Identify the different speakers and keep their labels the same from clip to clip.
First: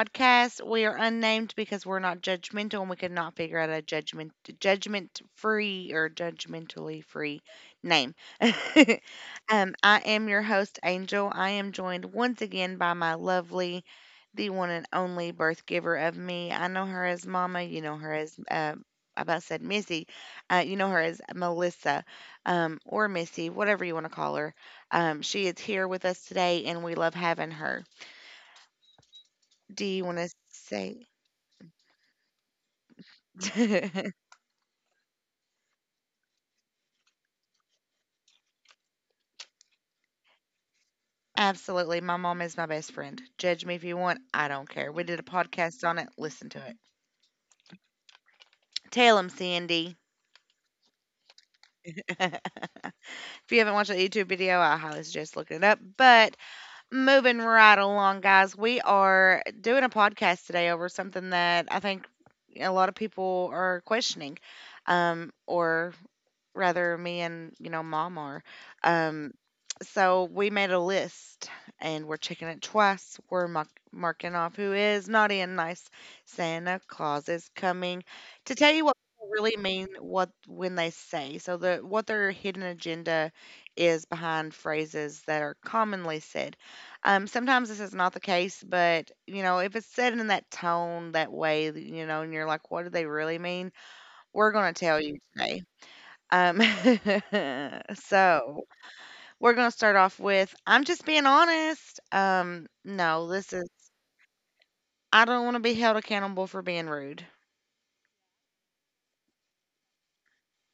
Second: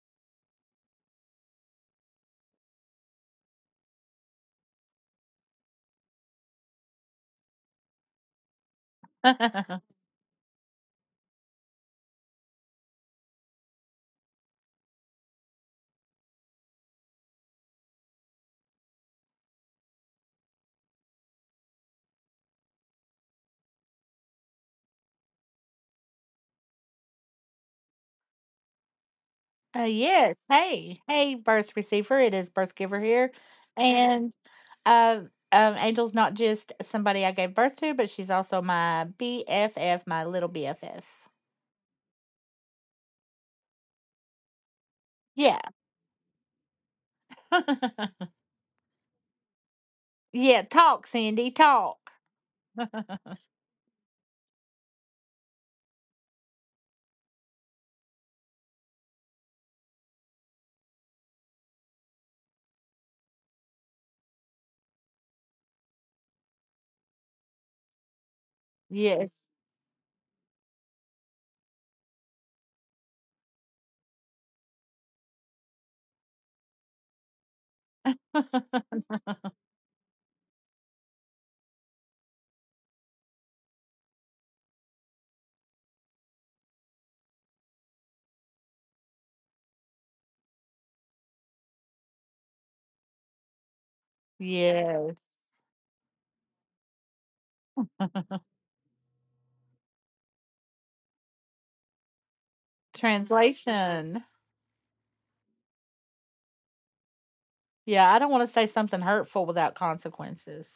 Speaker 1: Podcast. We are unnamed because we're not judgmental and we could not figure out a judgment free or judgmentally free name. I am your host, Angel. I am joined once again by my lovely, the one and only birth giver of me. I know her as Mama, you know her as I about said Missy. You know her as Melissa, or Missy, whatever you want to call her. She is here with us today, and we love having her. Do you want to
Speaker 2: Yes. Hey,
Speaker 1: say?
Speaker 2: hey, birth receiver. It is birth giver here, and uh, Angel's not just somebody I gave birth to, but she's also my BFF, my little BFF.
Speaker 1: Absolutely. My mom is my best friend. Judge me if you want. I don't care. We did a
Speaker 2: Yeah,
Speaker 1: podcast on it. Listen to it. Tell them, Sandy.
Speaker 2: yeah. Talk, Cindy. Talk.
Speaker 1: If you haven't watched that YouTube video, I highly suggest looking it up. But moving right along, guys, we are doing a podcast today over something that I think a lot of people are questioning, or rather me and mom are um
Speaker 2: yes.
Speaker 1: so we made a list, and we're checking it twice. We're marking off who is naughty and nice. Santa Claus is coming to tell you what people really mean what when they say, so the what their hidden agenda is behind phrases that are commonly said. Sometimes this is not the case, but if it's said in that tone that way, and you're like, what do they really mean? We're going to tell you
Speaker 2: Yes.
Speaker 1: today. um, so we're gonna start off with, I'm just being honest. No, this is,
Speaker 2: Translation.
Speaker 1: I don't want to be held accountable for being rude.
Speaker 2: Yeah, I don't want to say something hurtful without consequences.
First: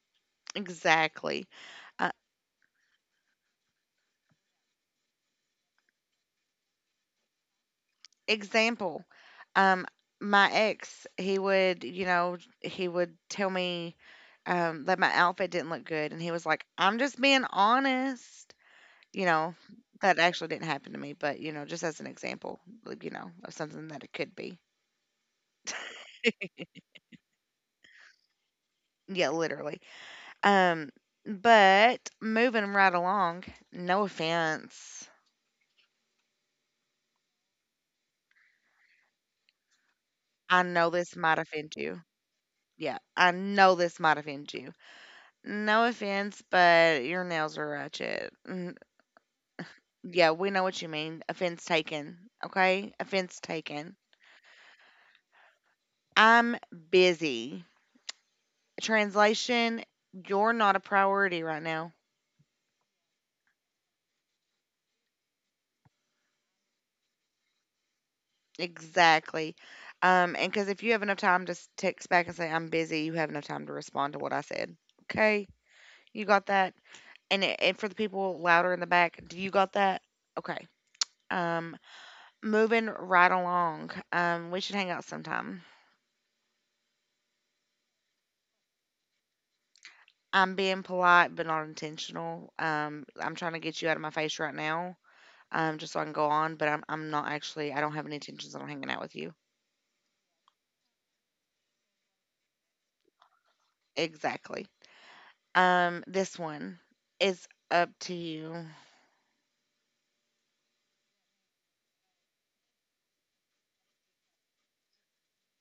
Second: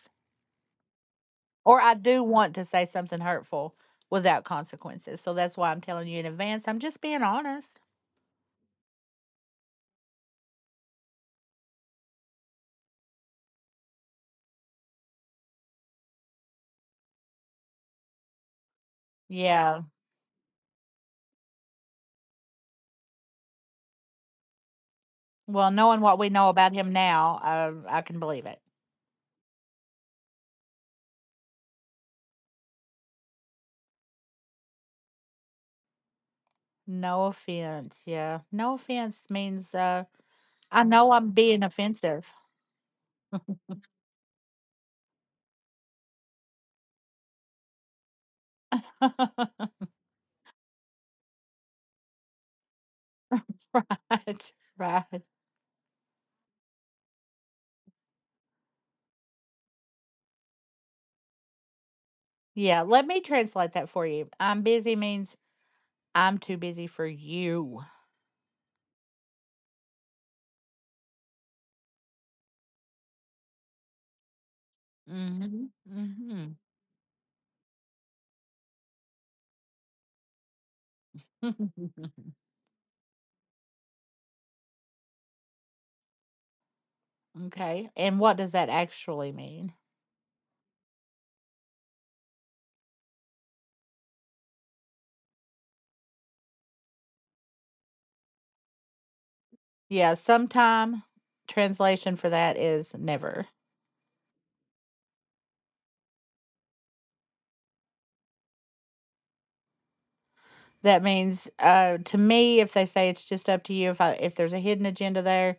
Speaker 1: Exactly.
Speaker 2: Or I
Speaker 1: Uh,
Speaker 2: do want to say something hurtful without consequences. So that's why I'm telling you in advance. I'm just being honest.
Speaker 1: Example, um, my ex, he would, he would tell me, that my outfit didn't look good, and he was like, "I'm just being honest." You know,
Speaker 2: Yeah.
Speaker 1: that actually didn't happen to me, but just as an example, like, of something that it could be.
Speaker 2: Well, knowing what we know about him now, I can believe it.
Speaker 1: Yeah, literally. Um, but moving right along, no offense.
Speaker 2: No offense. Yeah. No offense means
Speaker 1: I
Speaker 2: I
Speaker 1: know
Speaker 2: know
Speaker 1: this
Speaker 2: I'm
Speaker 1: might
Speaker 2: being
Speaker 1: offend you.
Speaker 2: offensive.
Speaker 1: Yeah, I know this might offend you. No offense, but your nails are ratchet. Mm. Yeah, we know what you mean. Offense taken. Okay? Offense taken.
Speaker 2: Right. Right.
Speaker 1: I'm busy. Translation, you're not a priority right now.
Speaker 2: Yeah, let me translate that for you. I'm busy means I'm too busy for you.
Speaker 1: Exactly. And because if you have enough time to text back and say I'm busy, you have enough time to respond to what I said. Okay?
Speaker 2: Mhm.
Speaker 1: You got
Speaker 2: Mhm.
Speaker 1: that? And for the people louder in the back, do you got that? Okay. Um, Moving right along. We should hang out sometime.
Speaker 2: Okay. And what does that actually mean?
Speaker 1: I'm being polite but not intentional. I'm trying to get you out of my face right now. Just so I can go on, but I'm not actually, I don't have any intentions on hanging out with you.
Speaker 2: Yeah, sometime translation for that is never.
Speaker 1: Exactly. This one is up to you.
Speaker 2: That means to me if they say it's just up to you, if there's a hidden agenda there,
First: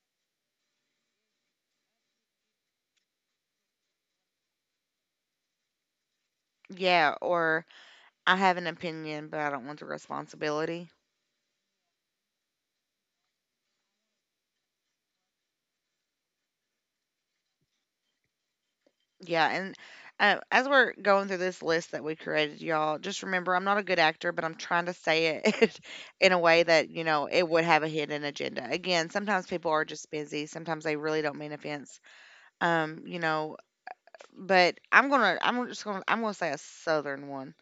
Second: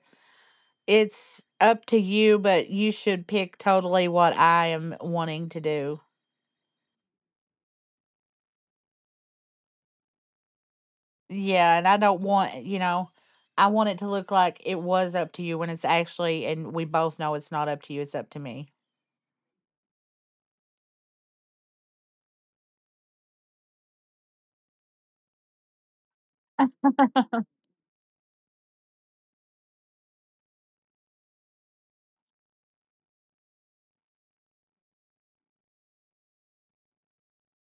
Speaker 2: it's up to you but you should pick totally what I am wanting to do.
Speaker 1: Yeah, or I have an opinion, but I don't want the responsibility.
Speaker 2: Yeah, and I don't want, I want it to look like it was up to you when it's actually, and we both know it's not up to you, it's up to me.
Speaker 1: Yeah, and as we're going through this list that we created, y'all, just remember I'm not a good actor, but I'm trying to say it in a way that, it would have a hidden agenda. Again, sometimes people are just busy. Sometimes they really don't mean offense. Um, you know, but I'm gonna I'm just gonna I'm gonna say a southern one.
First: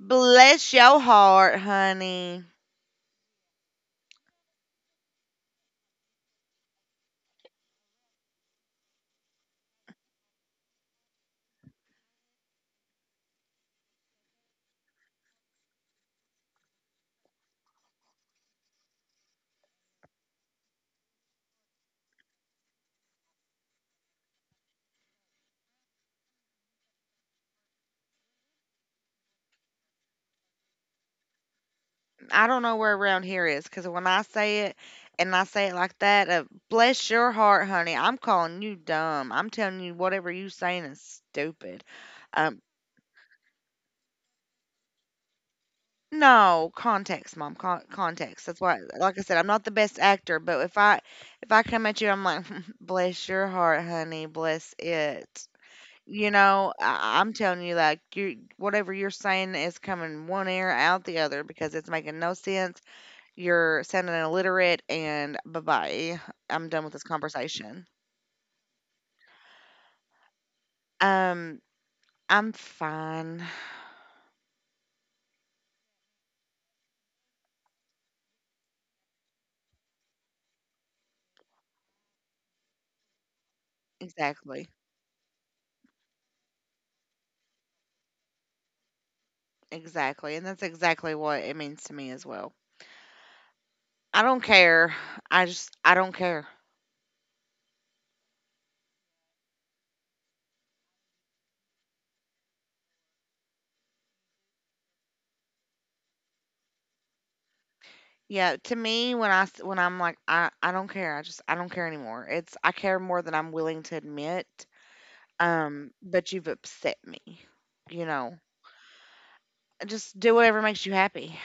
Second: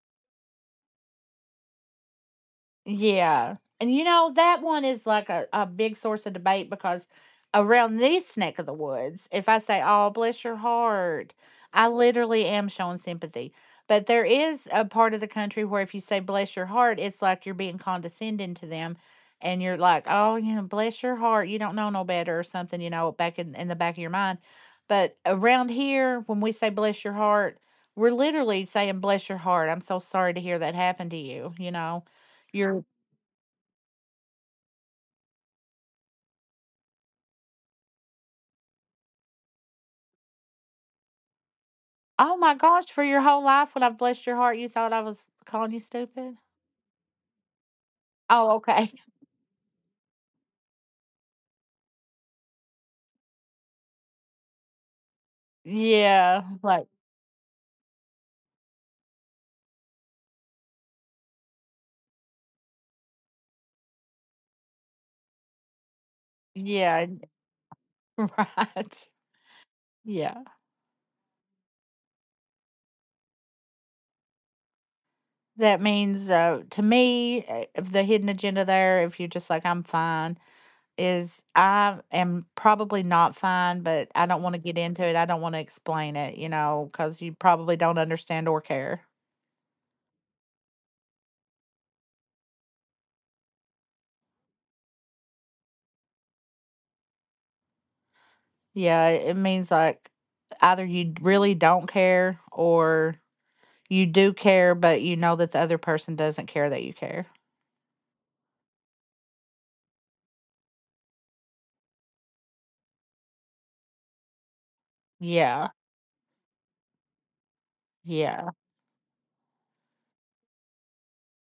Speaker 1: Bless your heart, honey.
Speaker 2: Yeah, and you know, that one is like a big source of debate because around this neck of the woods, if I say, "Oh, bless your heart," I literally am showing sympathy. But there is a part of the country where if you say, "Bless your heart," it's like you're being condescending to them. And you're like, "Oh, you know, bless your heart. You don't know no better," or something, you know, back in the back of your mind. But around here, when we say, "Bless your heart," we're literally saying, "Bless your heart. I'm so sorry to hear that happened to you," you know?
Speaker 1: I don't know
Speaker 2: You're
Speaker 1: where around here is because when I say it and I say it like that, bless your heart, honey. I'm calling you dumb. I'm telling you whatever you saying is stupid.
Speaker 2: Oh my
Speaker 1: Um,
Speaker 2: gosh, for your whole life when I have blessed your heart, you thought I was calling you stupid?
Speaker 1: no context, mom. Context.
Speaker 2: Oh,
Speaker 1: That's why.
Speaker 2: okay.
Speaker 1: Like I said, I'm not the best actor, but if I come at you, I'm like, bless your heart, honey. Bless it. You
Speaker 2: Yeah,
Speaker 1: know,
Speaker 2: like
Speaker 1: I'm telling you, whatever you're saying is coming one ear out the other because it's making no sense. You're sounding illiterate and bye-bye. I'm done with
Speaker 2: yeah,
Speaker 1: this conversation.
Speaker 2: right. Yeah.
Speaker 1: Um, I'm fine.
Speaker 2: That means, to me, the hidden agenda there, if you're just like, "I'm fine," is I am probably not fine, but I don't wanna
Speaker 1: Exactly.
Speaker 2: get into it, I don't wanna explain it, you know, because you probably don't understand or care.
Speaker 1: Exactly. And that's exactly what it means to me as well. I don't care. I just, I don't care.
Speaker 2: Yeah, it means, like, either you really don't care or you do care, but you know that the other person doesn't care that you care.
Speaker 1: Yeah, to me when I when I'm like, I don't care. I just, I don't care anymore. It's, I care more than I'm willing to admit.
Speaker 2: Yeah,
Speaker 1: But you've upset me. You know,
Speaker 2: yeah,
Speaker 1: just do whatever makes you happy.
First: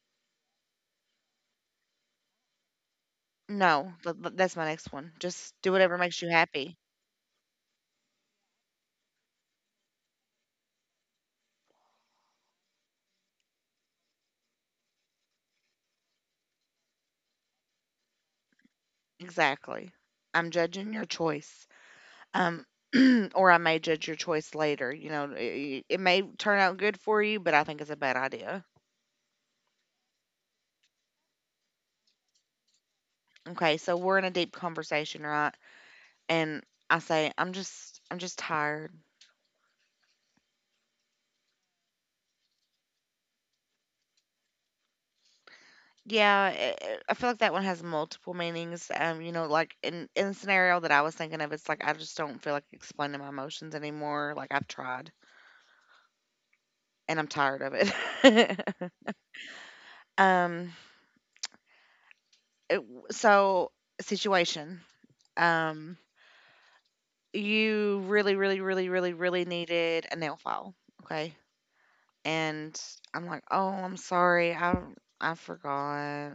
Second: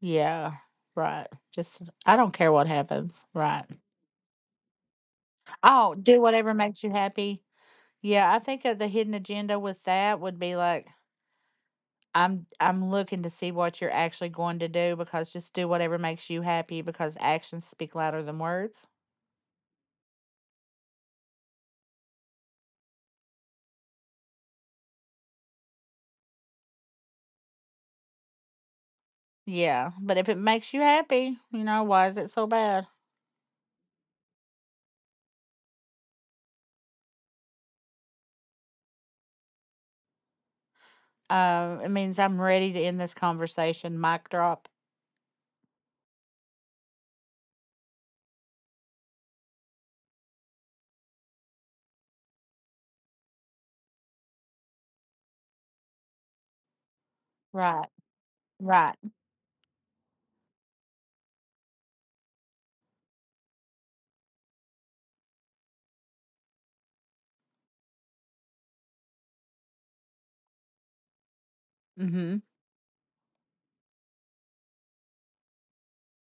Speaker 2: yeah, right. Just, I don't care what happens, right.
Speaker 1: No, that's my next one. Just do
Speaker 2: Oh,
Speaker 1: whatever
Speaker 2: do
Speaker 1: makes you
Speaker 2: whatever
Speaker 1: happy.
Speaker 2: makes you happy. Yeah, I think of the hidden agenda with that would be like, I'm looking to see what you're actually going to do because just do whatever makes you happy, because actions speak louder than words.
Speaker 1: Exactly. I'm judging your choice. Um, or I may judge your choice later. You know, it may turn out good for you, but I think it's a bad idea.
Speaker 2: Yeah, but if it makes you happy, you know, why is it so bad?
Speaker 1: Okay, so we're in a deep conversation, right? And I say, I'm just tired.
Speaker 2: It means I'm ready to end this conversation. Mic drop.
Speaker 1: Yeah, I feel like that one has multiple meanings. You know, like in the scenario that I was thinking of, it's like I just don't feel like explaining my emotions anymore. Like I've tried, and I'm tired of
Speaker 2: Right,
Speaker 1: it.
Speaker 2: right.
Speaker 1: um, so, situation. Um, you really, really, really, really, really needed a nail file. Okay.
Speaker 2: Mhm.
Speaker 1: And I'm like, oh, I'm sorry. I forgot.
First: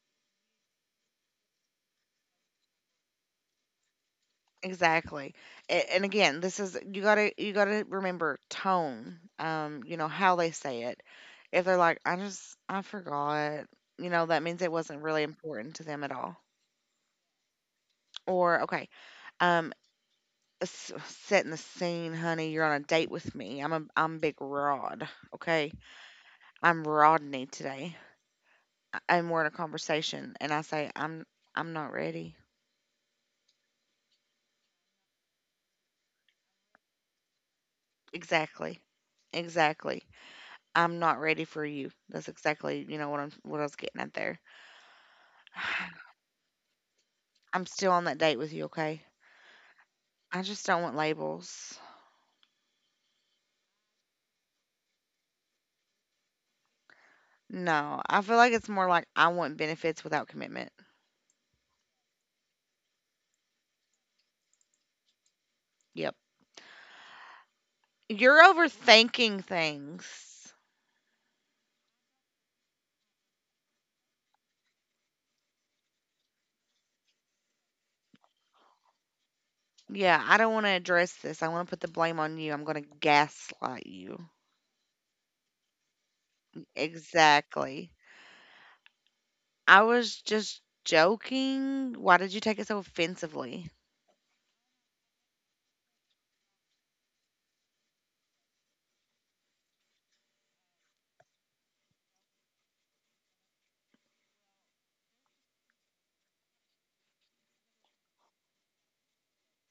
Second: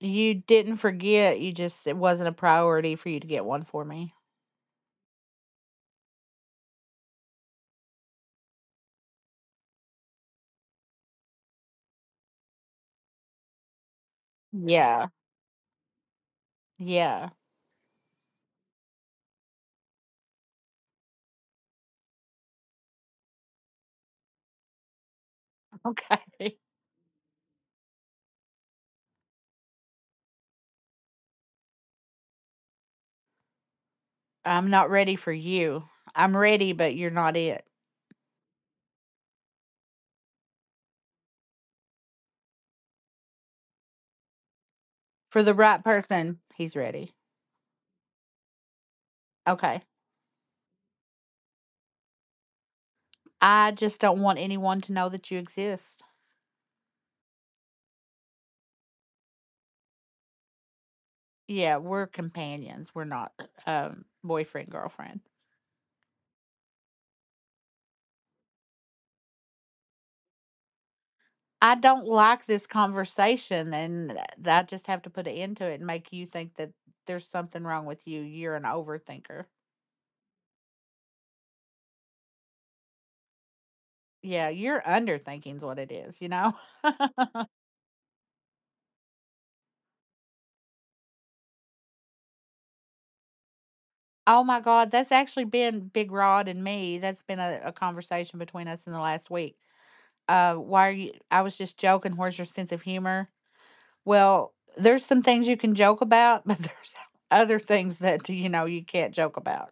Speaker 2: You didn't forget, you just it wasn't a priority for you to get one for me.
Speaker 1: Exactly. And again, this is, you gotta remember tone, you know, how they say it. If they're like, I forgot, you know, that means it wasn't
Speaker 2: Yeah.
Speaker 1: really important to them at all.
Speaker 2: Yeah.
Speaker 1: Or, okay, um, s- setting the scene, honey. You're on a date with me. I'm big Rod. Okay,
Speaker 2: Okay.
Speaker 1: I'm Rodney today. And we're in a conversation and I say, I'm not ready.
Speaker 2: I'm not ready for you. I'm ready, but you're not it.
Speaker 1: Exactly. Exactly. I'm not ready for you. That's exactly, what I'm what I was getting at there.
Speaker 2: For the right person, he's ready.
Speaker 1: I'm still on that date with you, okay?
Speaker 2: Okay.
Speaker 1: I just don't want labels.
Speaker 2: I just don't want anyone to know that you exist.
Speaker 1: No. I feel like it's more like I want benefits without commitment.
Speaker 2: Yeah, we're companions. We're not boyfriend, girlfriend.
Speaker 1: Yep. You're overthinking things.
Speaker 2: I don't like this conversation and th I just have to put an end to it and make you think that there's something wrong with you. You're an overthinker.
Speaker 1: Yeah, I don't want to address this. I want to put the blame on you. I'm going to gaslight you.
Speaker 2: Yeah, you're underthinking's what it is, you know?
Speaker 1: Exactly. I was just joking. Why did you take it so offensively?
Speaker 2: Oh my god, that's actually been Big Rod and me. That's been a conversation between us in the last week. Why are you? I was just joking. Where's your sense of humor? Well, there's some things you can joke about, but there's other things that you know you can't joke about.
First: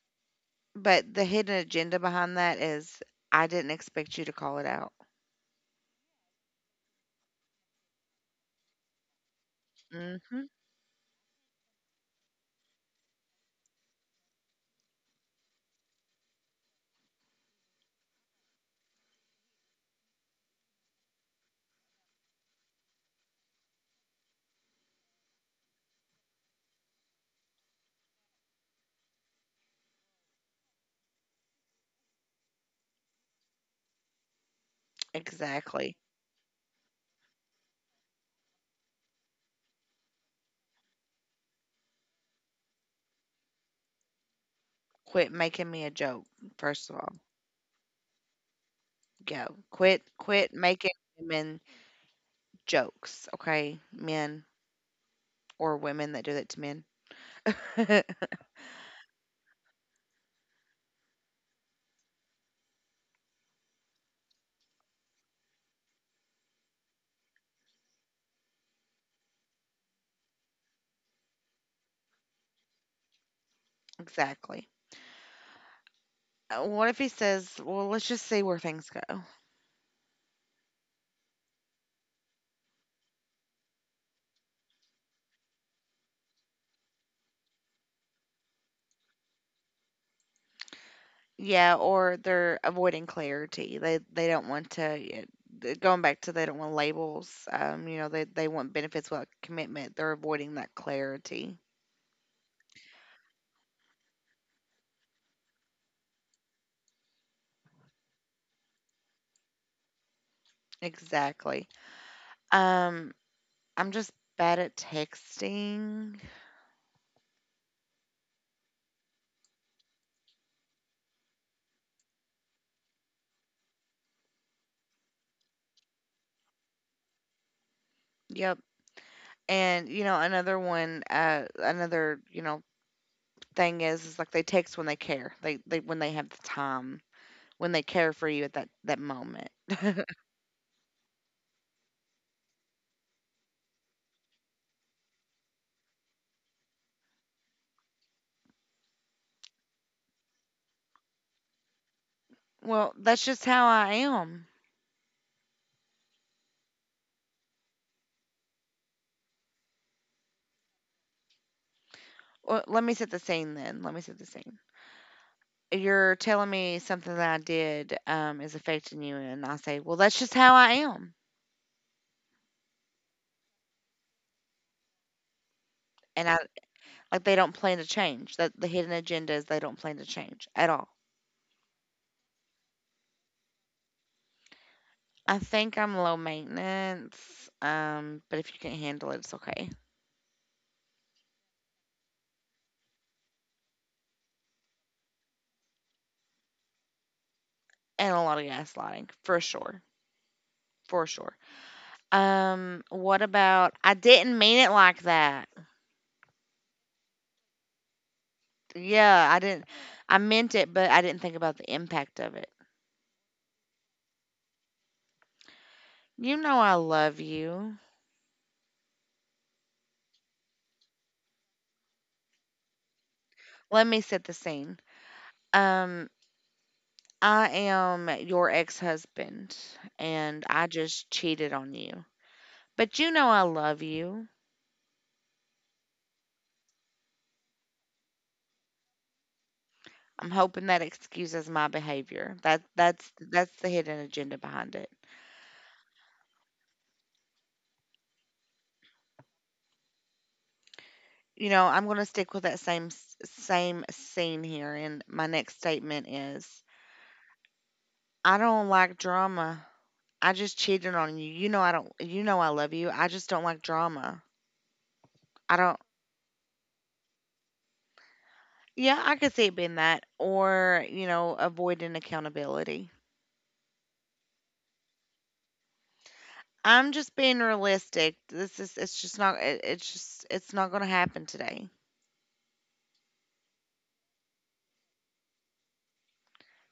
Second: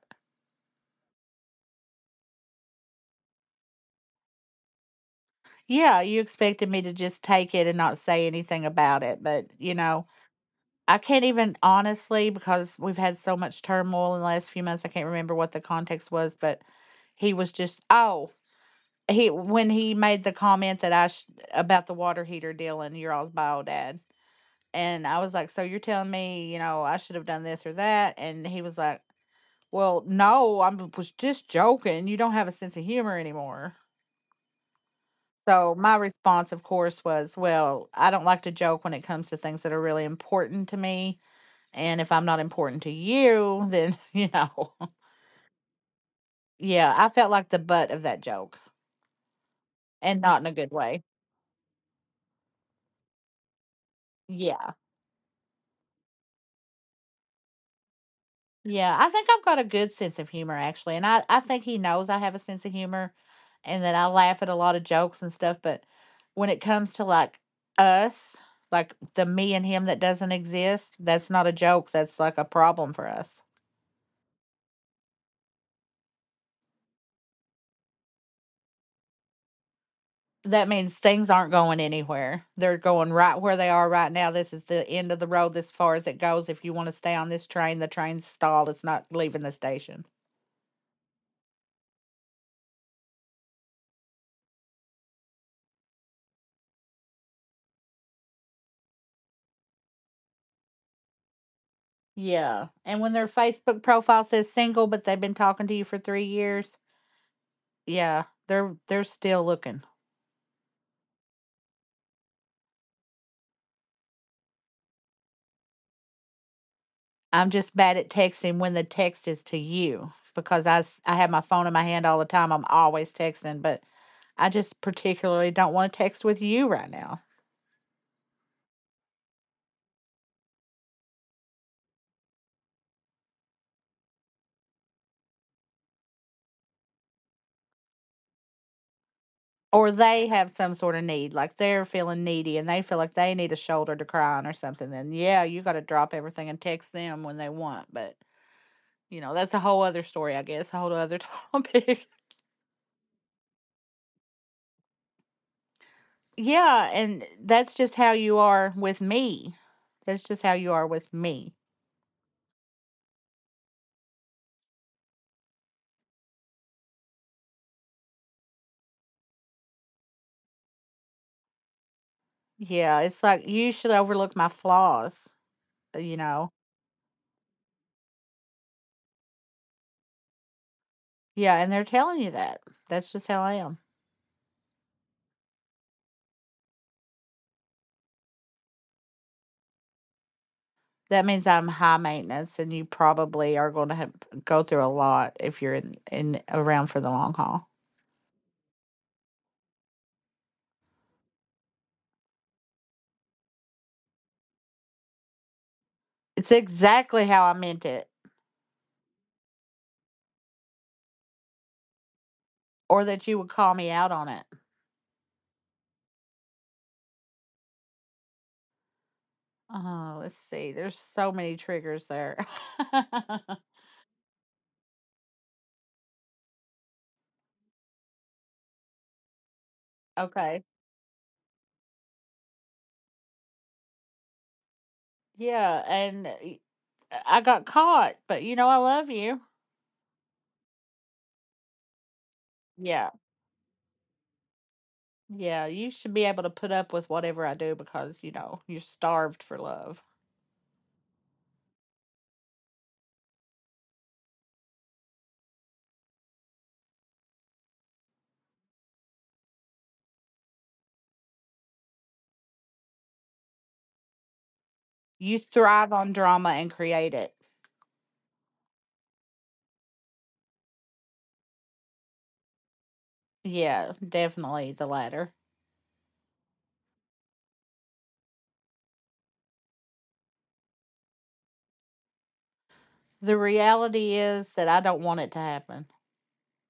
Speaker 1: But the hidden agenda behind that is I didn't expect you to call it out.
Speaker 2: Yeah, you expected me to just take it and not say anything about it, but you know.
Speaker 1: Mhm.
Speaker 2: I can't even honestly, because we've had so much turmoil in the last few months. I can't remember what the context was, but he was just oh he when he made the comment that about the water heater deal and your all's bio dad, and I was like, so you're telling me you know I should have done this or that, and he was like, well, no, I was just joking. You don't have a sense of humor anymore. So
Speaker 1: Exactly.
Speaker 2: my response, of course, was, well, I don't like to joke when it comes to things that are really important to me. And if I'm not important to you, then, you know,
Speaker 1: Quit making me a joke, first of
Speaker 2: yeah, I
Speaker 1: all.
Speaker 2: felt like the butt of that joke
Speaker 1: Go. Quit
Speaker 2: and not in
Speaker 1: quit
Speaker 2: a good
Speaker 1: making
Speaker 2: way.
Speaker 1: women jokes, okay? Men
Speaker 2: Yeah.
Speaker 1: or women that do that to men.
Speaker 2: Yeah. I think I've got a good sense of humor, actually. And I think he knows I have a sense of humor and that I laugh at a lot of jokes and stuff. But when it comes to like us, like the me and him that doesn't exist, that's not a joke. That's like a problem for us.
Speaker 1: Exactly. What if he says, "Well, let's just see where things go."
Speaker 2: That means things aren't going anywhere. They're going right where they are right now. This is the end of the road as far as it goes. If you want to stay on this train, the train's stalled. It's not leaving the station.
Speaker 1: Yeah, or they're avoiding clarity. They don't want to, yeah, going back to, they don't want labels. You know, they want benefits without commitment. They're avoiding that clarity.
Speaker 2: Yeah. And when their Facebook profile says single, but they've been talking to you for three years, yeah, they're still looking.
Speaker 1: Exactly. Um, I'm just bad at texting.
Speaker 2: I'm just bad at texting when the text is to you because I have my phone in my hand all the time. I'm always texting, but I just particularly don't want to text with you right now.
Speaker 1: Yep. And you know, another one, another, thing is like they text when they care. They when they have the time, when they care for you at that moment.
Speaker 2: Or they have some sort of need, like they're feeling needy and they feel like they need a shoulder to cry on or something, then yeah, you gotta drop everything and text them when they want. But, you know, that's a whole other story, I guess, a whole other topic.
Speaker 1: Well, that's just how I am.
Speaker 2: Yeah, and that's just how you are with me. That's just how you are with me.
Speaker 1: Well, let me set the scene then. Let me set the scene. You're telling me something that I did, is affecting you, and I say, well, that's just how I am,
Speaker 2: Yeah, it's like you should overlook my flaws. You
Speaker 1: and I,
Speaker 2: know?
Speaker 1: like, they don't plan to change. That The hidden agenda is they don't plan to change at all.
Speaker 2: Yeah, and they're telling you that. That's just how I am.
Speaker 1: I think I'm low maintenance, but if you can handle it, it's okay.
Speaker 2: That means I'm high maintenance, and you probably are gonna have go through a lot if you're in around for the long haul.
Speaker 1: And a lot of gaslighting for sure, for sure. What about, I didn't mean it like that?
Speaker 2: It's exactly how I meant it,
Speaker 1: Yeah, I didn't. I meant it, but I didn't think about the impact of it.
Speaker 2: or that you would call me out on it.
Speaker 1: You know, I love you.
Speaker 2: Oh, let's see. There's so many triggers there.
Speaker 1: Let me set the scene. Um, I am your ex husband and I
Speaker 2: Okay.
Speaker 1: just cheated on you. But you know I love you.
Speaker 2: Yeah, and y I got caught, but, you know, I love you.
Speaker 1: I'm hoping that excuses my behavior. That's
Speaker 2: Yeah.
Speaker 1: that's the hidden agenda behind it.
Speaker 2: Yeah, you should be able to put up with whatever I do because, you know, you're starved for love.
Speaker 1: You know, I'm going to stick with that same same scene here and my next statement is, I don't like drama. I just cheated on you. You know I don't, you know I love you. I just don't like drama.
Speaker 2: You
Speaker 1: I don't.
Speaker 2: thrive on drama and create it.
Speaker 1: Yeah, I could see it being that or, you know, avoiding accountability.
Speaker 2: Yeah, definitely the latter.
Speaker 1: I'm just being realistic. This is It's just not it, it's not going to happen today.
Speaker 2: The reality is that I don't want it to happen.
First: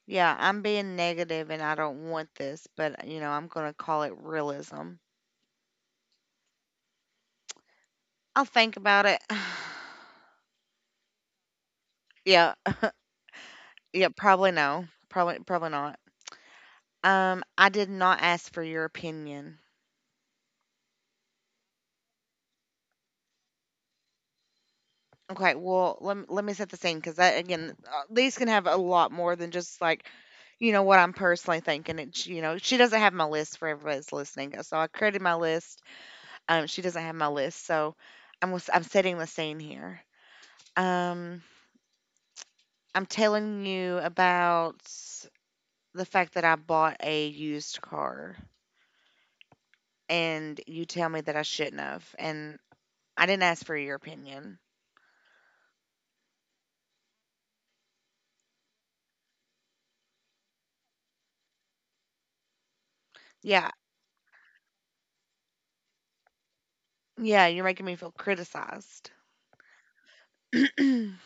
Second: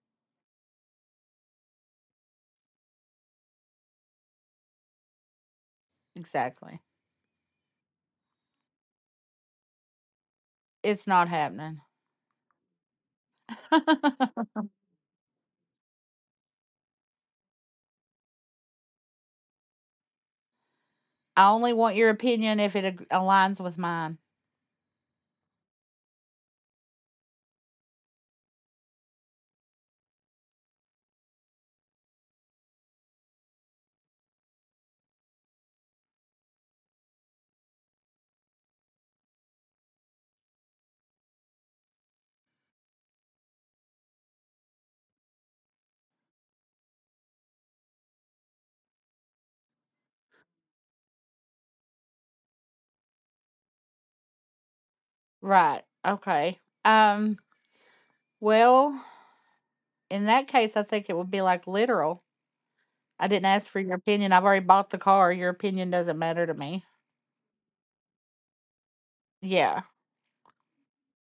Speaker 1: Yeah, I'm being negative and I don't want this, but you know, I'm going to call it realism.
Speaker 2: Exactly.
Speaker 1: I'll think about it.
Speaker 2: It's not happening.
Speaker 1: Yeah, yeah, probably
Speaker 2: I
Speaker 1: no. Probably not. I did not ask for your opinion.
Speaker 2: only want your opinion if it aligns with mine.
Speaker 1: Okay, well, let me set the scene cuz that, again, these can have a lot more than just like, you know what I'm personally thinking. It's, you know, she doesn't have my list. For everybody's listening, so I created my list. She doesn't have my list, so I'm setting the scene here. Um, I'm telling you about the fact that I bought a used car, and you tell me that I shouldn't have, and I didn't ask for your opinion.
Speaker 2: Right. Okay. Um, well, in that case I think it would be like literal. I didn't
Speaker 1: Yeah,
Speaker 2: ask for your opinion. I've already bought the car. Your opinion doesn't matter to me.
Speaker 1: yeah, you're making me feel criticized.
Speaker 2: Yeah.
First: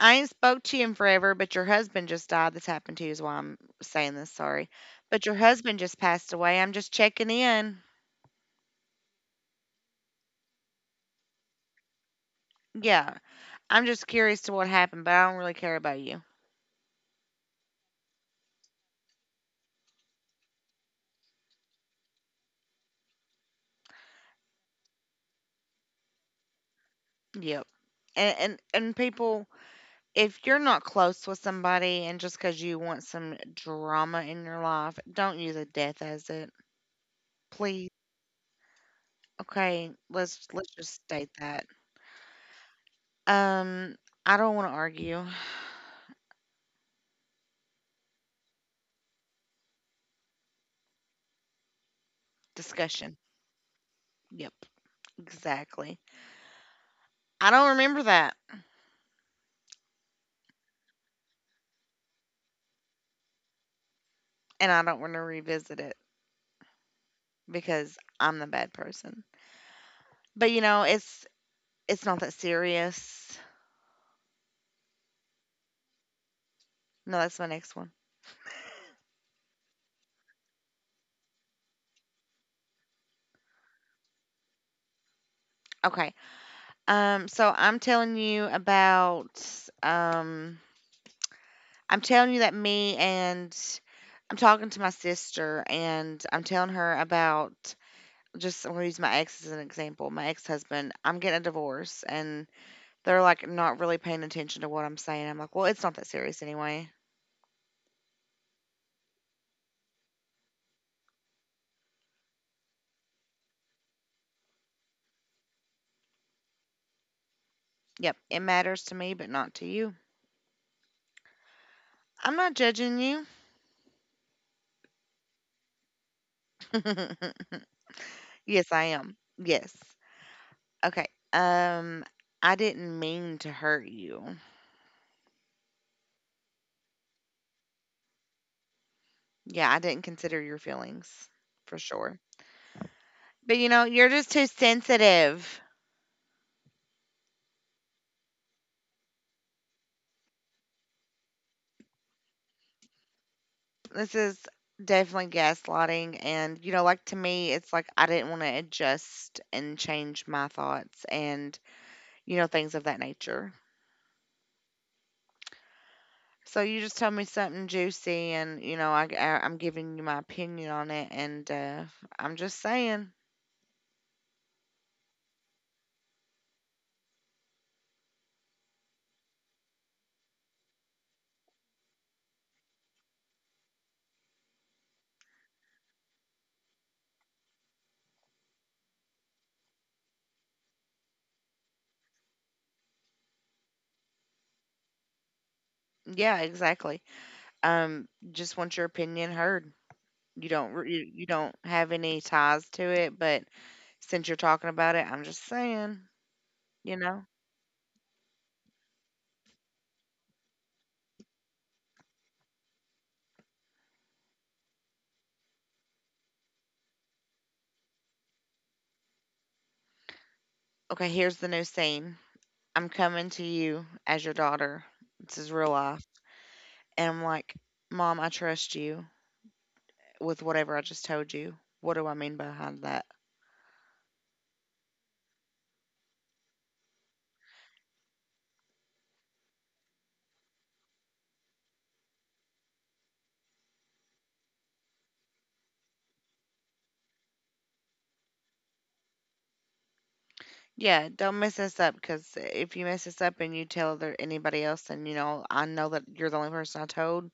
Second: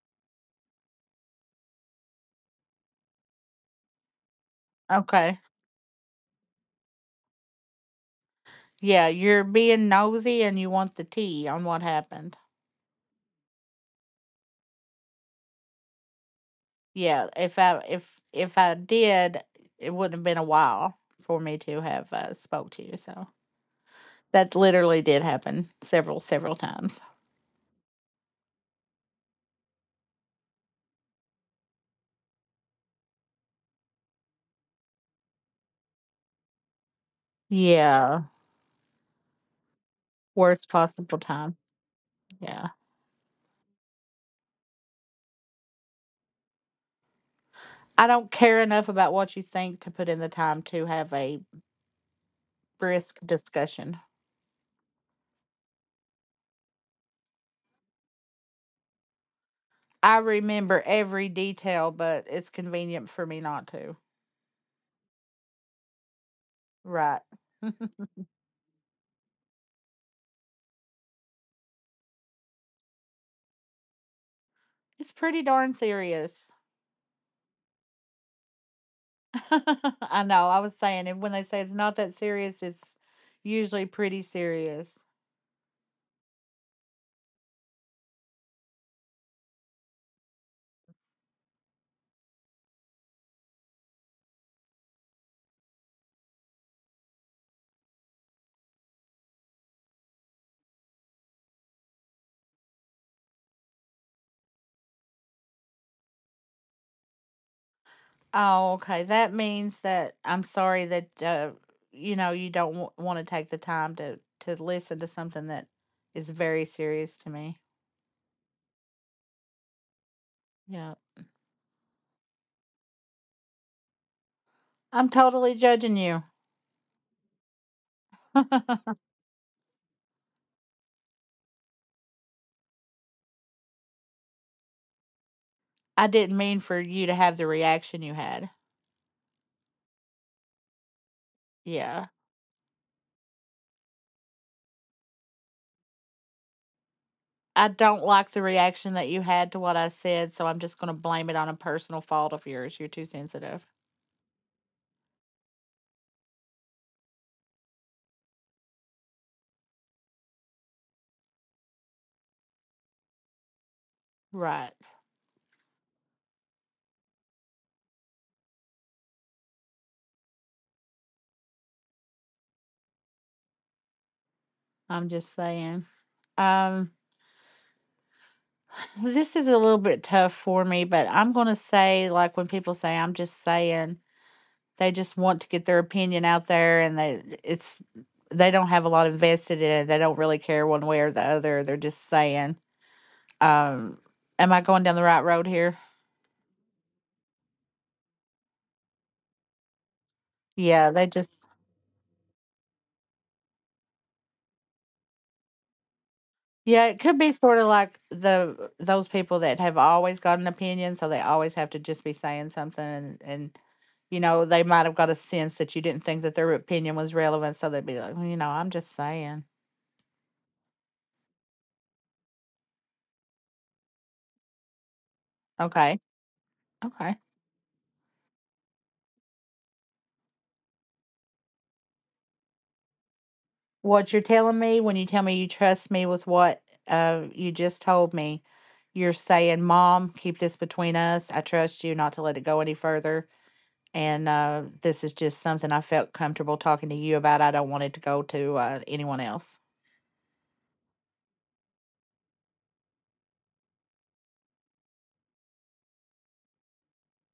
Speaker 1: I ain't spoke to you in forever, but your husband just died. This happened to you is why I'm saying this. Sorry, but your
Speaker 2: Okay.
Speaker 1: husband just passed away. I'm just checking in.
Speaker 2: Yeah, you're being nosy and you want the tea on what happened.
Speaker 1: Yeah, I'm just curious to what happened, but I don't really care about you.
Speaker 2: Yeah, if I did, it wouldn't have been a while for me to have spoke to you. So that literally did happen several several times.
Speaker 1: Yep. And people, if you're not close with somebody and just because you want some drama in your life, don't use a death as it. Please.
Speaker 2: Yeah,
Speaker 1: Okay, let's
Speaker 2: worst
Speaker 1: just
Speaker 2: possible
Speaker 1: state
Speaker 2: time.
Speaker 1: that.
Speaker 2: Yeah,
Speaker 1: Um, I don't want to argue.
Speaker 2: I don't care enough about what you think to put in the time to have a
Speaker 1: Discussion.
Speaker 2: brisk discussion.
Speaker 1: Yep, exactly. I don't remember that,
Speaker 2: I remember every detail, but it's convenient for me not to.
Speaker 1: and I don't want to revisit it
Speaker 2: Right.
Speaker 1: because I'm the bad person. But you know, it's not that serious.
Speaker 2: It's pretty darn serious.
Speaker 1: No, that's my next one.
Speaker 2: I know. I was saying it when they say it's not that serious, it's usually pretty serious.
Speaker 1: Okay. So I'm telling you about um I'm telling you that me and I'm talking to my sister and I'm telling her about just I'm gonna use my ex as an example. My ex husband, I'm getting a divorce, and they're like not really paying attention to what I'm saying. I'm like, well, it's not that serious anyway.
Speaker 2: Oh, okay. That means that I'm sorry that you know you don't want to take the time to listen to something that is very serious to me.
Speaker 1: Yep, it matters to me, but not to you.
Speaker 2: Yeah,
Speaker 1: I'm not judging you.
Speaker 2: I'm totally judging you.
Speaker 1: Yes, I am. Yes. Okay. Um, I didn't mean to hurt you.
Speaker 2: I didn't mean for you to have the reaction you had.
Speaker 1: Yeah, I didn't consider your feelings for
Speaker 2: Yeah.
Speaker 1: sure. But you know, you're just too sensitive.
Speaker 2: I don't like the reaction that you had to what I said, so I'm just going to blame it on a personal fault of yours. You're too sensitive.
Speaker 1: This is definitely gaslighting. And you know, like, to me, it's like I didn't want to adjust and change my thoughts and, you know, things of that nature.
Speaker 2: Right.
Speaker 1: So you just told me something juicy and, you know, I'm giving you my opinion on it. And I'm just saying,
Speaker 2: I'm just saying. Um, this is a little bit tough for me, but I'm going to say, like, when people say, I'm just saying, they just want to get their opinion out there and they don't have a lot invested in it. They don't really care one way or the other. They're just saying, um, am I going down the right road here?
Speaker 1: yeah, exactly. Um, just want your opinion heard. You don't,
Speaker 2: Yeah, they
Speaker 1: you, you
Speaker 2: just
Speaker 1: don't have any ties to it, but since you're talking about it, I'm just saying,
Speaker 2: Yeah,
Speaker 1: you
Speaker 2: it could
Speaker 1: know?
Speaker 2: be sort of like the those people that have always got an opinion, so they always have to just be saying something, and you know they might have got a sense that you didn't think that their opinion was relevant, so they'd be like, "Well, you know, I'm just saying.
Speaker 1: Okay, here's the new scene. I'm coming to you as your daughter. This is real
Speaker 2: Okay,
Speaker 1: life. And
Speaker 2: okay.
Speaker 1: I'm like, Mom, I trust you with whatever I just told you. What do I mean behind that?
Speaker 2: What you're telling me when you tell me you trust me with what you just told me, you're saying, "Mom, keep this between us. I trust you not to let it go any further. And this is just something I felt comfortable talking to you about. I don't want it to go to anyone else."
Speaker 1: Yeah, don't mess this up, because if you mess this up and you tell other, anybody else, and you know, I know that you're the only person I told,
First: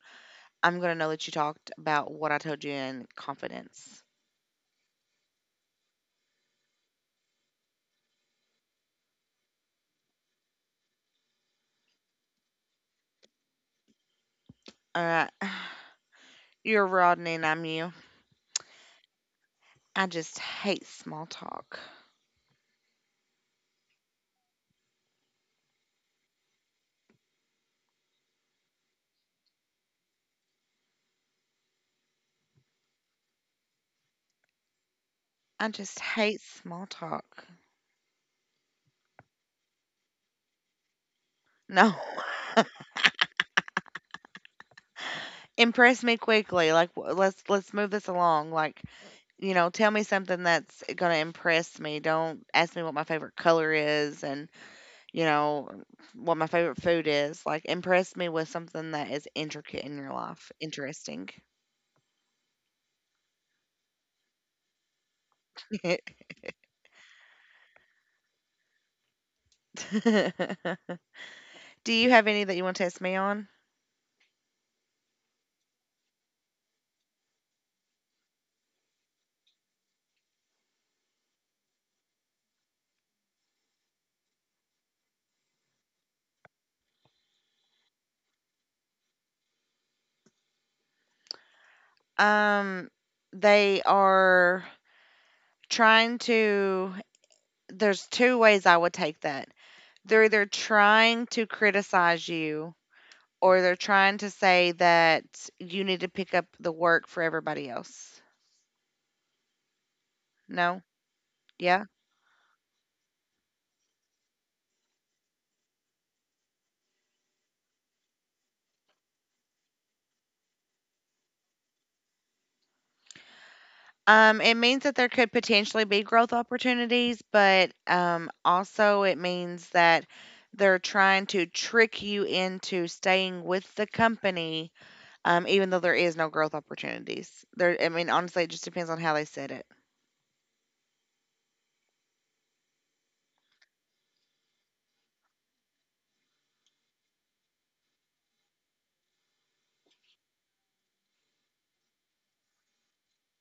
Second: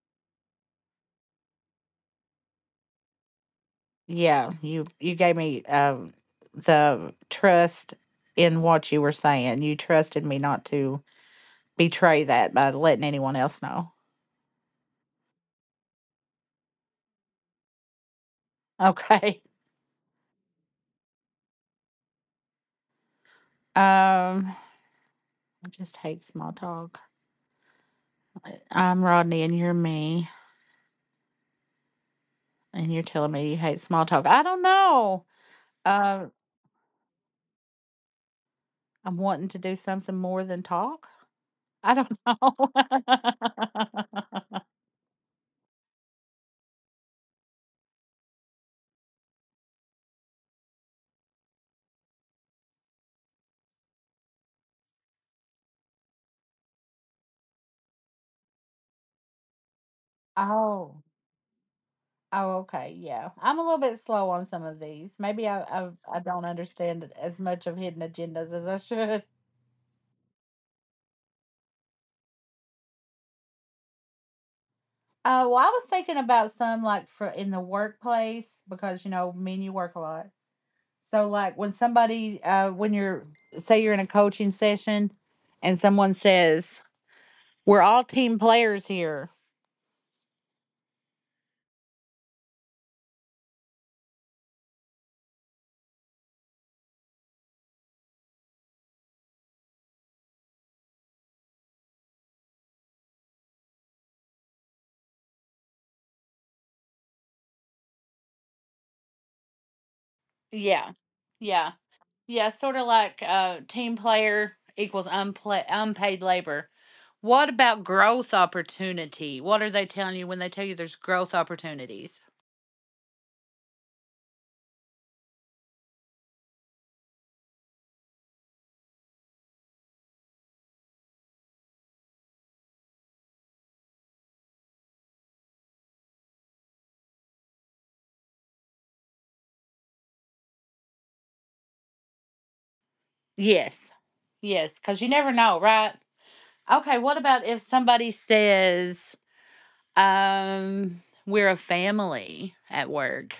Speaker 1: I'm going to know that you talked about what I told you in confidence.
Speaker 2: Yeah, you gave me the trust in what you were saying. You trusted me not to betray that by letting anyone else know.
Speaker 1: All right. You're Rodney and I'm you.
Speaker 2: Okay.
Speaker 1: I just hate small talk.
Speaker 2: Um I just hate small talk. I'm Rodney and you're me, and you're telling me you hate small talk. I don't know.
Speaker 1: I just
Speaker 2: Uh
Speaker 1: hate small talk.
Speaker 2: I'm wanting to do something more than talk. I
Speaker 1: No.
Speaker 2: don't know.
Speaker 1: Impress me quickly. Like, let's move this along. Like, you know, tell me something that's going to impress me. Don't ask me what my favorite color is and, you know, what my favorite food is. Like, impress me with something that is intricate in your life.
Speaker 2: Oh.
Speaker 1: Interesting.
Speaker 2: Oh, okay. Yeah. I'm a little bit slow on some of these. Maybe I, I,
Speaker 1: Do
Speaker 2: I don't understand it as much of hidden agendas as I should.
Speaker 1: you have any that you want to test me on?
Speaker 2: Well, I was thinking about some like for in the workplace because, you know, men, you work a lot. So, like when say you're in a coaching session and someone says, "We're all team players here."
Speaker 1: Um they are trying to, there's two ways I would take that. They're either trying to criticize you, or they're trying to say that you need to pick up the work for everybody else. No?
Speaker 2: Yeah. Yeah.
Speaker 1: Yeah.
Speaker 2: Yeah, sort of like team player equals unpla unpaid labor. What about growth opportunity? What are they telling you when they tell you there's growth opportunities?
Speaker 1: It means that there could potentially be growth opportunities, but also it means that they're trying to trick you into staying with the company, even though there is no growth opportunities. There, I mean, honestly, it just depends on how they said it.
Speaker 2: Yes. Yes, because you never know, right? Okay, what about if somebody says, um, "We're a family at work"?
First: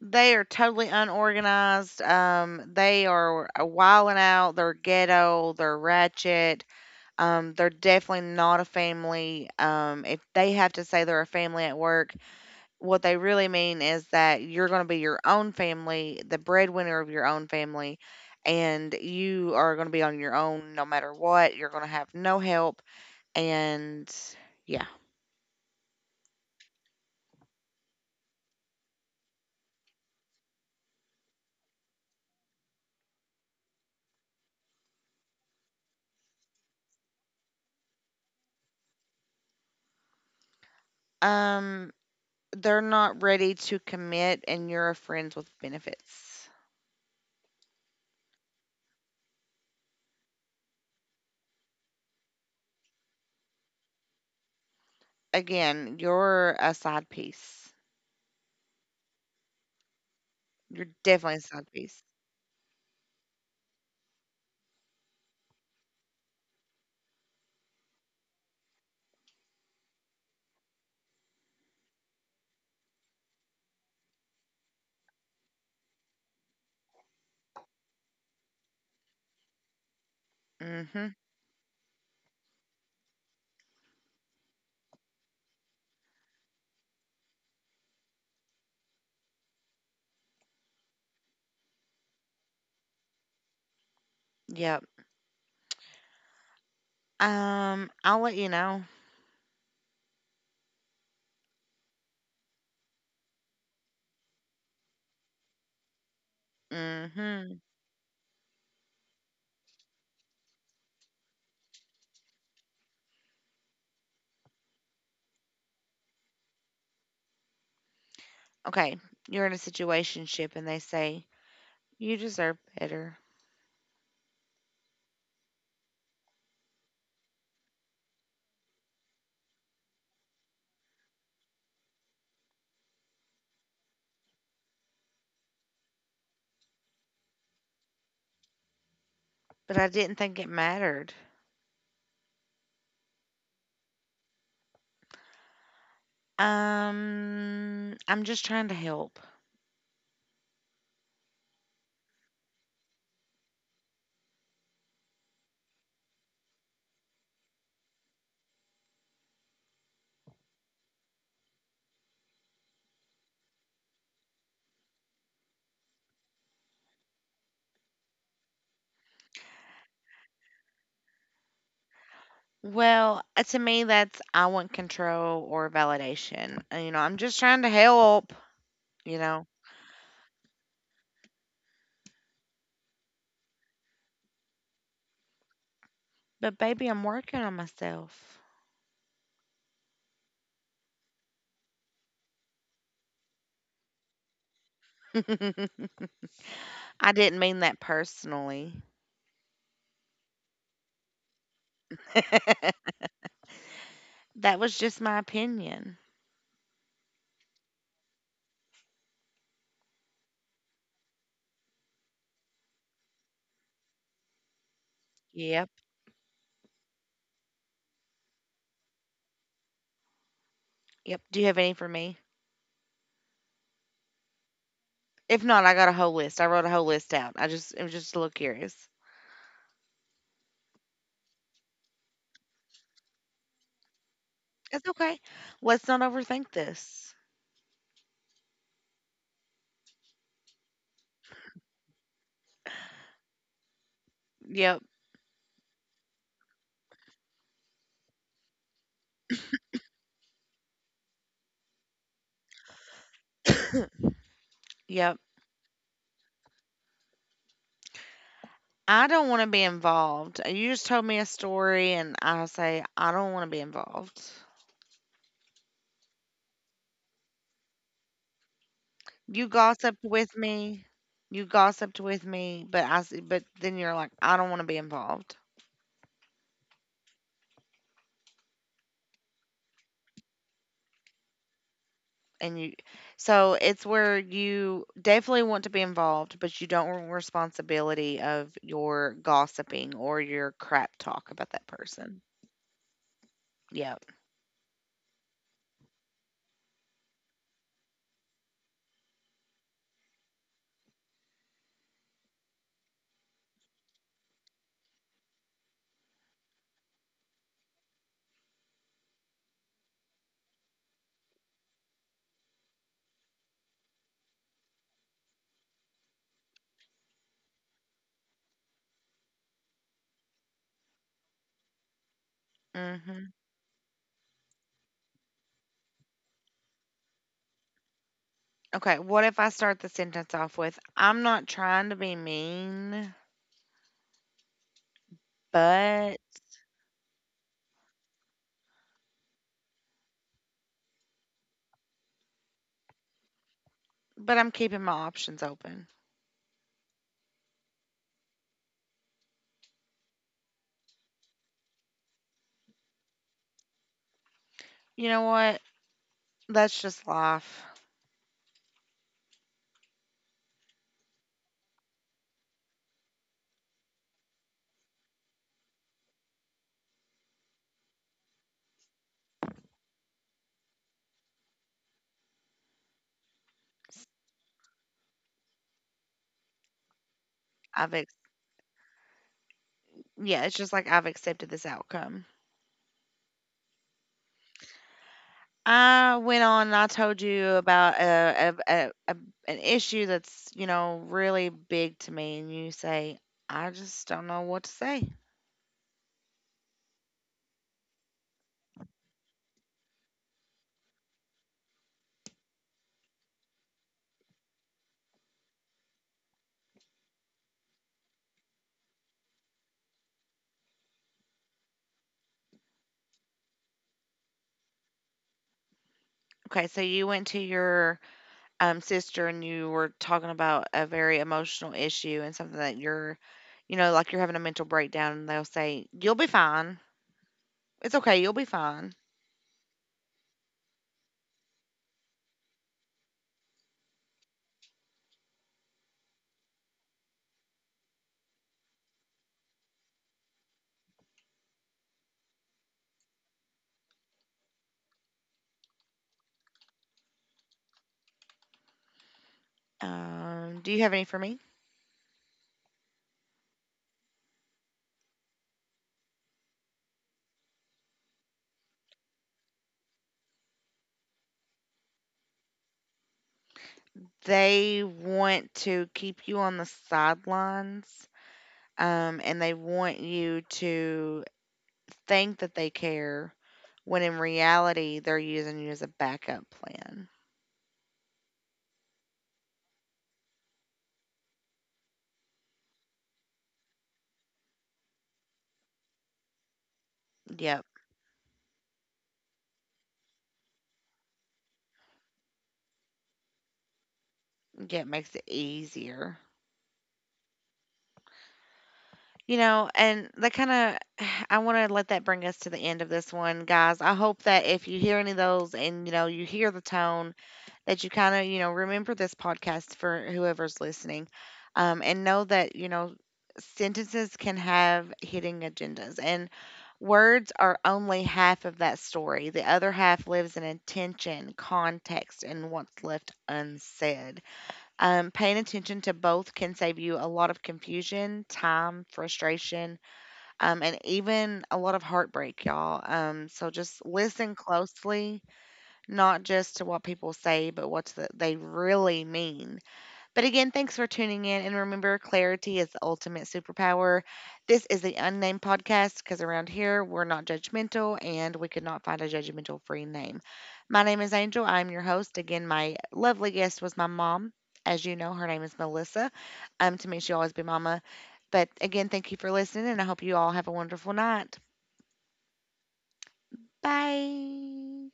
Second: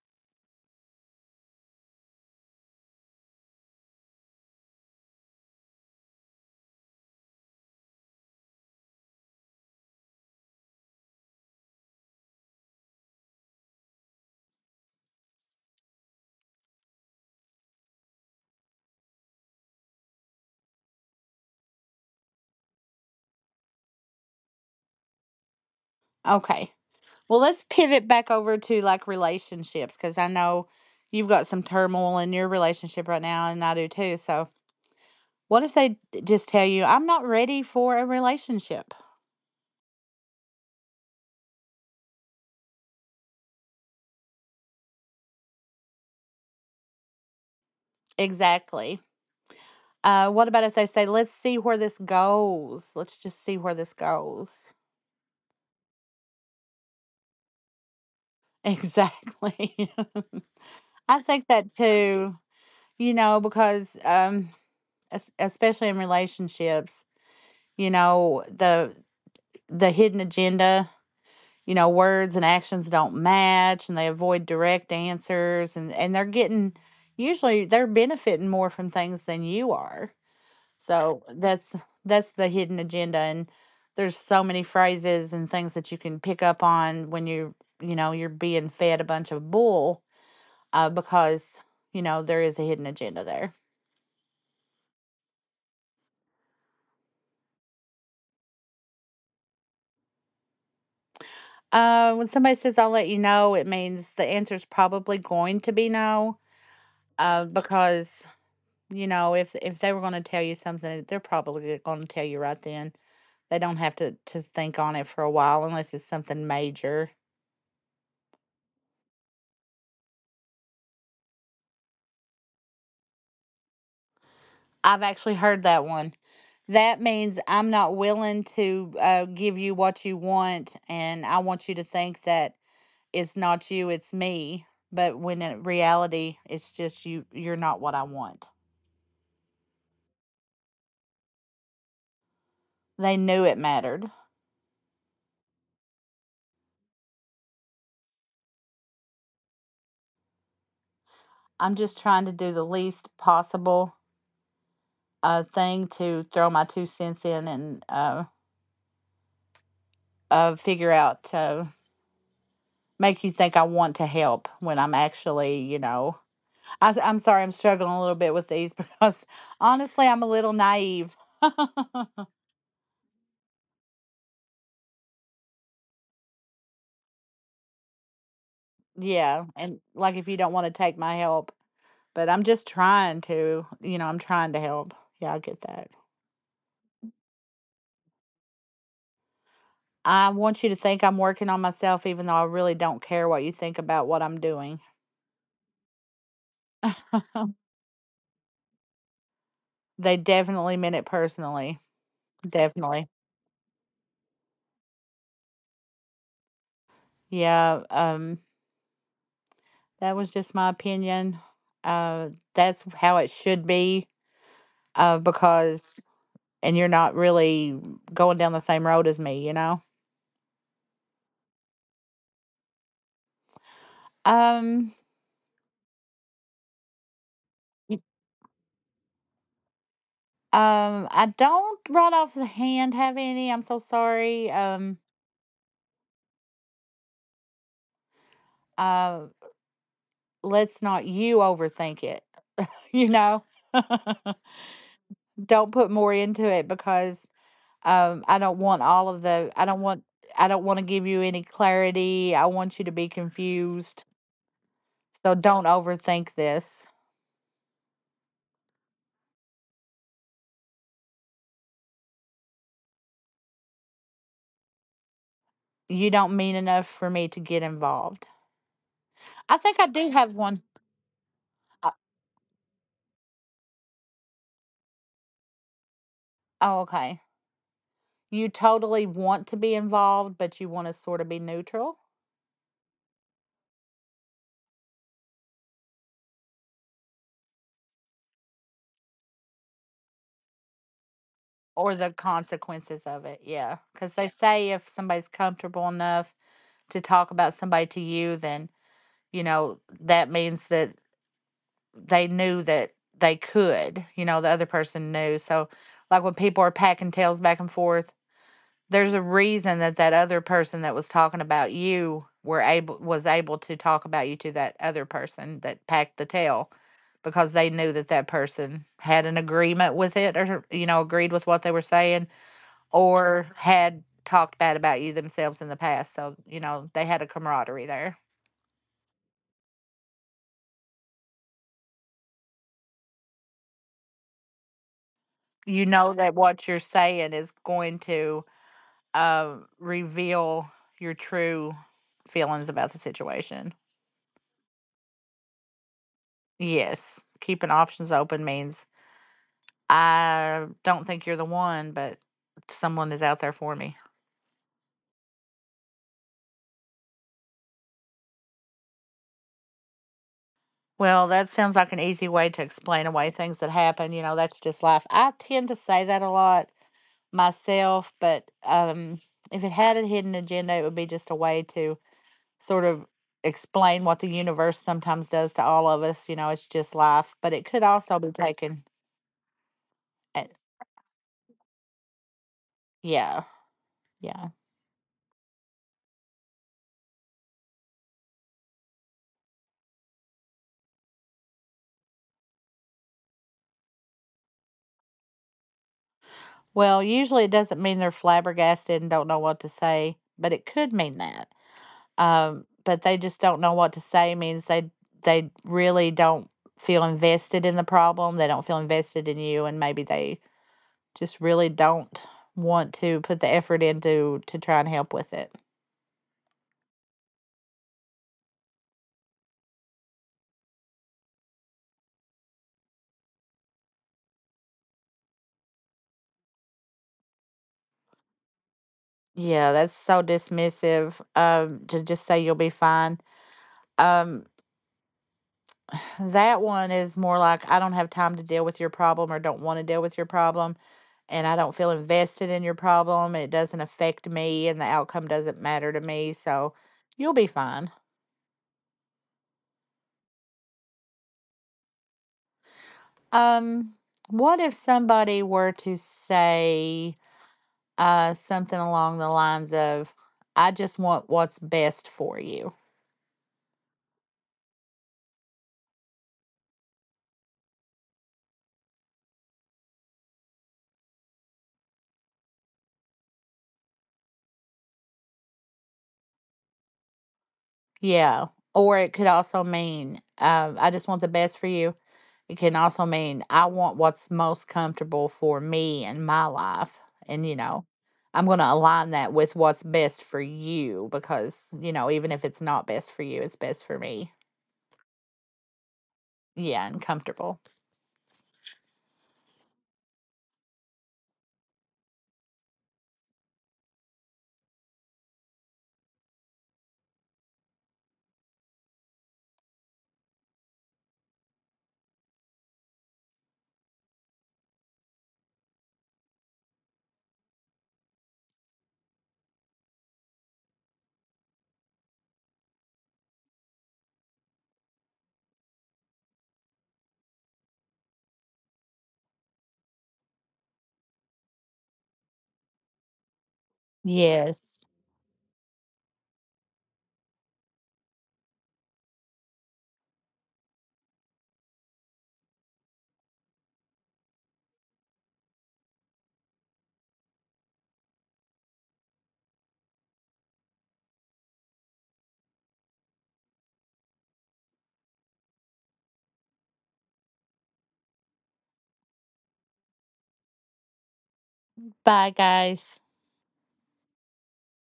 Speaker 1: They are totally unorganized. They are wilding out. They're ghetto. They're ratchet. They're definitely not a family. If they have to say they're a family at work, what they really mean is that you're going to be your own family, the breadwinner of your own family, and you are going to be on your own no matter what. You're going to have no help. And yeah,
Speaker 2: Okay. Well, let's pivot back over to like relationships because I know you've got some turmoil in your relationship right now, and I do too. So, what if they just tell you, "I'm not ready for a relationship"?
Speaker 1: um, they're not ready to commit, and you're a friends with benefits.
Speaker 2: Exactly. What about if they say, "Let's see where this goes. Let's just see where this goes."
Speaker 1: Again, you're a side piece.
Speaker 2: Exactly.
Speaker 1: You're
Speaker 2: I
Speaker 1: definitely a
Speaker 2: think
Speaker 1: side
Speaker 2: that
Speaker 1: piece.
Speaker 2: too, you know, because especially in relationships, you know, the hidden agenda, you know, words and actions don't match and they avoid direct answers, and they're getting, usually they're benefiting more from things than you are.
Speaker 1: Mm-hmm.
Speaker 2: So that's the hidden agenda, and there's so many phrases and things that you can pick up on when you know you're being fed a bunch of bull because you know there is a hidden agenda there.
Speaker 1: Yep. I'll let you know.
Speaker 2: When somebody says, "I'll let you know," it means the answer's probably going to be no
Speaker 1: Mm-hmm.
Speaker 2: because you know if they were going to tell you something, they're probably going to tell you right then. They don't have to think on it for a while unless it's something major.
Speaker 1: Okay. You're in a situationship and they say, you deserve better.
Speaker 2: I've actually heard that one. That means, "I'm not willing to give you what you want, and I want you to think that it's not you, it's me." But when in reality, it's just you, you're not what I want.
Speaker 1: But I didn't think it mattered.
Speaker 2: They knew it mattered.
Speaker 1: I'm just trying to help.
Speaker 2: I'm just trying to do the least possible thing to throw my two cents in and figure out to make you think I want to help when I'm actually, you know, I am sorry, I'm struggling a little bit with these because honestly, I'm a little naive.
Speaker 1: Well, to me, that's I want control or validation. You know, I'm just trying to help, you know.
Speaker 2: Yeah, and, like, if you don't wanna take my help, but I'm just trying to, you know, I'm trying to help. Yeah, I get that.
Speaker 1: But baby, I'm working on myself.
Speaker 2: I want you to think I'm working on myself even though I really don't care what you think about what I'm doing.
Speaker 1: I didn't mean that personally.
Speaker 2: They definitely meant it personally, definitely.
Speaker 1: That was just my opinion.
Speaker 2: Yeah, that was just my opinion. Uh, that's how it should be,
Speaker 1: Yep.
Speaker 2: because and you're not really going down the same road as me, you know?
Speaker 1: Yep. Do you have any for me?
Speaker 2: Um
Speaker 1: If not, I got a whole list. I wrote a whole list out. I just, it was just a little curious.
Speaker 2: I don't right off the hand have any. I'm so sorry.
Speaker 1: It's okay. Let's not overthink this.
Speaker 2: Uh, let's not you overthink it, you know?
Speaker 1: Yep.
Speaker 2: Don't put more into it because um I don't want all of the I don't want I don't want to give you any clarity. I want you to be confused.
Speaker 1: Yep.
Speaker 2: So don't overthink this.
Speaker 1: I don't want to be involved. You just told me a story, and I say, I don't want to be involved.
Speaker 2: You don't mean enough for me to get involved.
Speaker 1: You
Speaker 2: I think I
Speaker 1: gossiped
Speaker 2: do have
Speaker 1: with
Speaker 2: one.
Speaker 1: me. You
Speaker 2: uh,
Speaker 1: gossiped with me, but but then you're like, I don't want to be involved.
Speaker 2: Oh, okay. You totally want to be involved, but you want to sort of be neutral.
Speaker 1: And you, so it's where you definitely want to be involved, but you don't want responsibility of your gossiping or your crap talk about that
Speaker 2: Or the
Speaker 1: person.
Speaker 2: consequences of it. Yeah.
Speaker 1: Yep.
Speaker 2: Because they say if somebody's comfortable enough to talk about somebody to you, then, you know, that means that they knew that they could, you know, the other person knew. So, like when people are packing tails back and forth, there's a reason that that other person that was talking about you were able was able to talk about you to that other person that packed the tail, because they knew that that person had an agreement with it, or you know agreed with what they were saying
Speaker 1: Hmm.
Speaker 2: or had talked bad about you themselves in the past. So, you know, they had a camaraderie there.
Speaker 1: Okay. What if I start the sentence off with, I'm not trying to be mean,
Speaker 2: You know
Speaker 1: but
Speaker 2: that what you're saying is going to reveal your true feelings about the situation.
Speaker 1: but I'm keeping my options open.
Speaker 2: Yes. Keeping options open means I don't think you're the one, but someone is out there for me.
Speaker 1: You know what? That's just life.
Speaker 2: Well, that sounds like an easy way to explain away things that happen. You know, that's just life. I tend to say that a lot myself, but if it had a hidden agenda, it would be just a way to sort of explain what the universe sometimes does to all of us. You know, it's just life, but it could
Speaker 1: I've ex-
Speaker 2: also be taken.
Speaker 1: yeah,
Speaker 2: At,
Speaker 1: it's just like I've accepted this outcome.
Speaker 2: yeah, yeah.
Speaker 1: I went on and I told you about a an issue that's, you know, really big to me, and you say I just don't know what to say.
Speaker 2: Well, usually it doesn't mean they're flabbergasted and don't know what to say, but it could mean that. But they just don't know what to say means they really don't feel invested in the problem. They don't feel invested in you, and maybe they just really don't want to put the effort into to try and help with it.
Speaker 1: Okay, so you went to your sister and you were talking about a very emotional issue and something that you're, you know, like you're having a mental breakdown, and they'll say you'll be fine. It's okay, you'll be fine.
Speaker 2: Yeah, that's so dismissive. To just say you'll be fine. Um, that one is more like, "I don't have time to deal with your problem," or "don't want to deal with your problem, and I don't feel invested in your problem. It doesn't affect me, and the outcome doesn't matter to me. So you'll be fine."
Speaker 1: Do you have any for me?
Speaker 2: Um, what if somebody were to say something along the lines of, "I just want what's best for you"?
Speaker 1: They want to keep you on the sidelines, and they want you to think that they care when in reality they're using you as a backup plan.
Speaker 2: Yeah. Or it could also mean, "I just want the best for you." It can also mean, "I want what's most comfortable for me and my life." And, you
Speaker 1: Yep.
Speaker 2: know, I'm going to align that with what's best for you because, you know, even if it's not best for you, it's best for me.
Speaker 1: Yeah, it makes it easier.
Speaker 2: Yeah, and comfortable.
Speaker 1: You know, and that kind of, I want to let that bring us to the end of this one, guys. I hope that if you hear any of those and, you know, you hear the tone that you kind of, you know, remember this podcast for whoever's listening, and know that, you know, sentences can have hidden agendas. And words are only half of that story. The other half lives in intention, context, and what's left unsaid. Paying attention to both can save you a lot of confusion, time, frustration, and even a lot of heartbreak, y'all. So just listen
Speaker 2: Yes.
Speaker 1: closely, not just to what people say, but what they really mean. But again, thanks for tuning in. And remember, clarity is the ultimate superpower. This is the unnamed podcast because around here, we're not judgmental and we could not find a judgmental free name. My name is Angel. I'm your host. Again, my lovely guest was my mom. As you know, her name is Melissa. To me, she'll always be Mama. But again, thank you for listening, and I hope you all have a wonderful night.
Speaker 2: Bye, guys.
Speaker 1: Bye.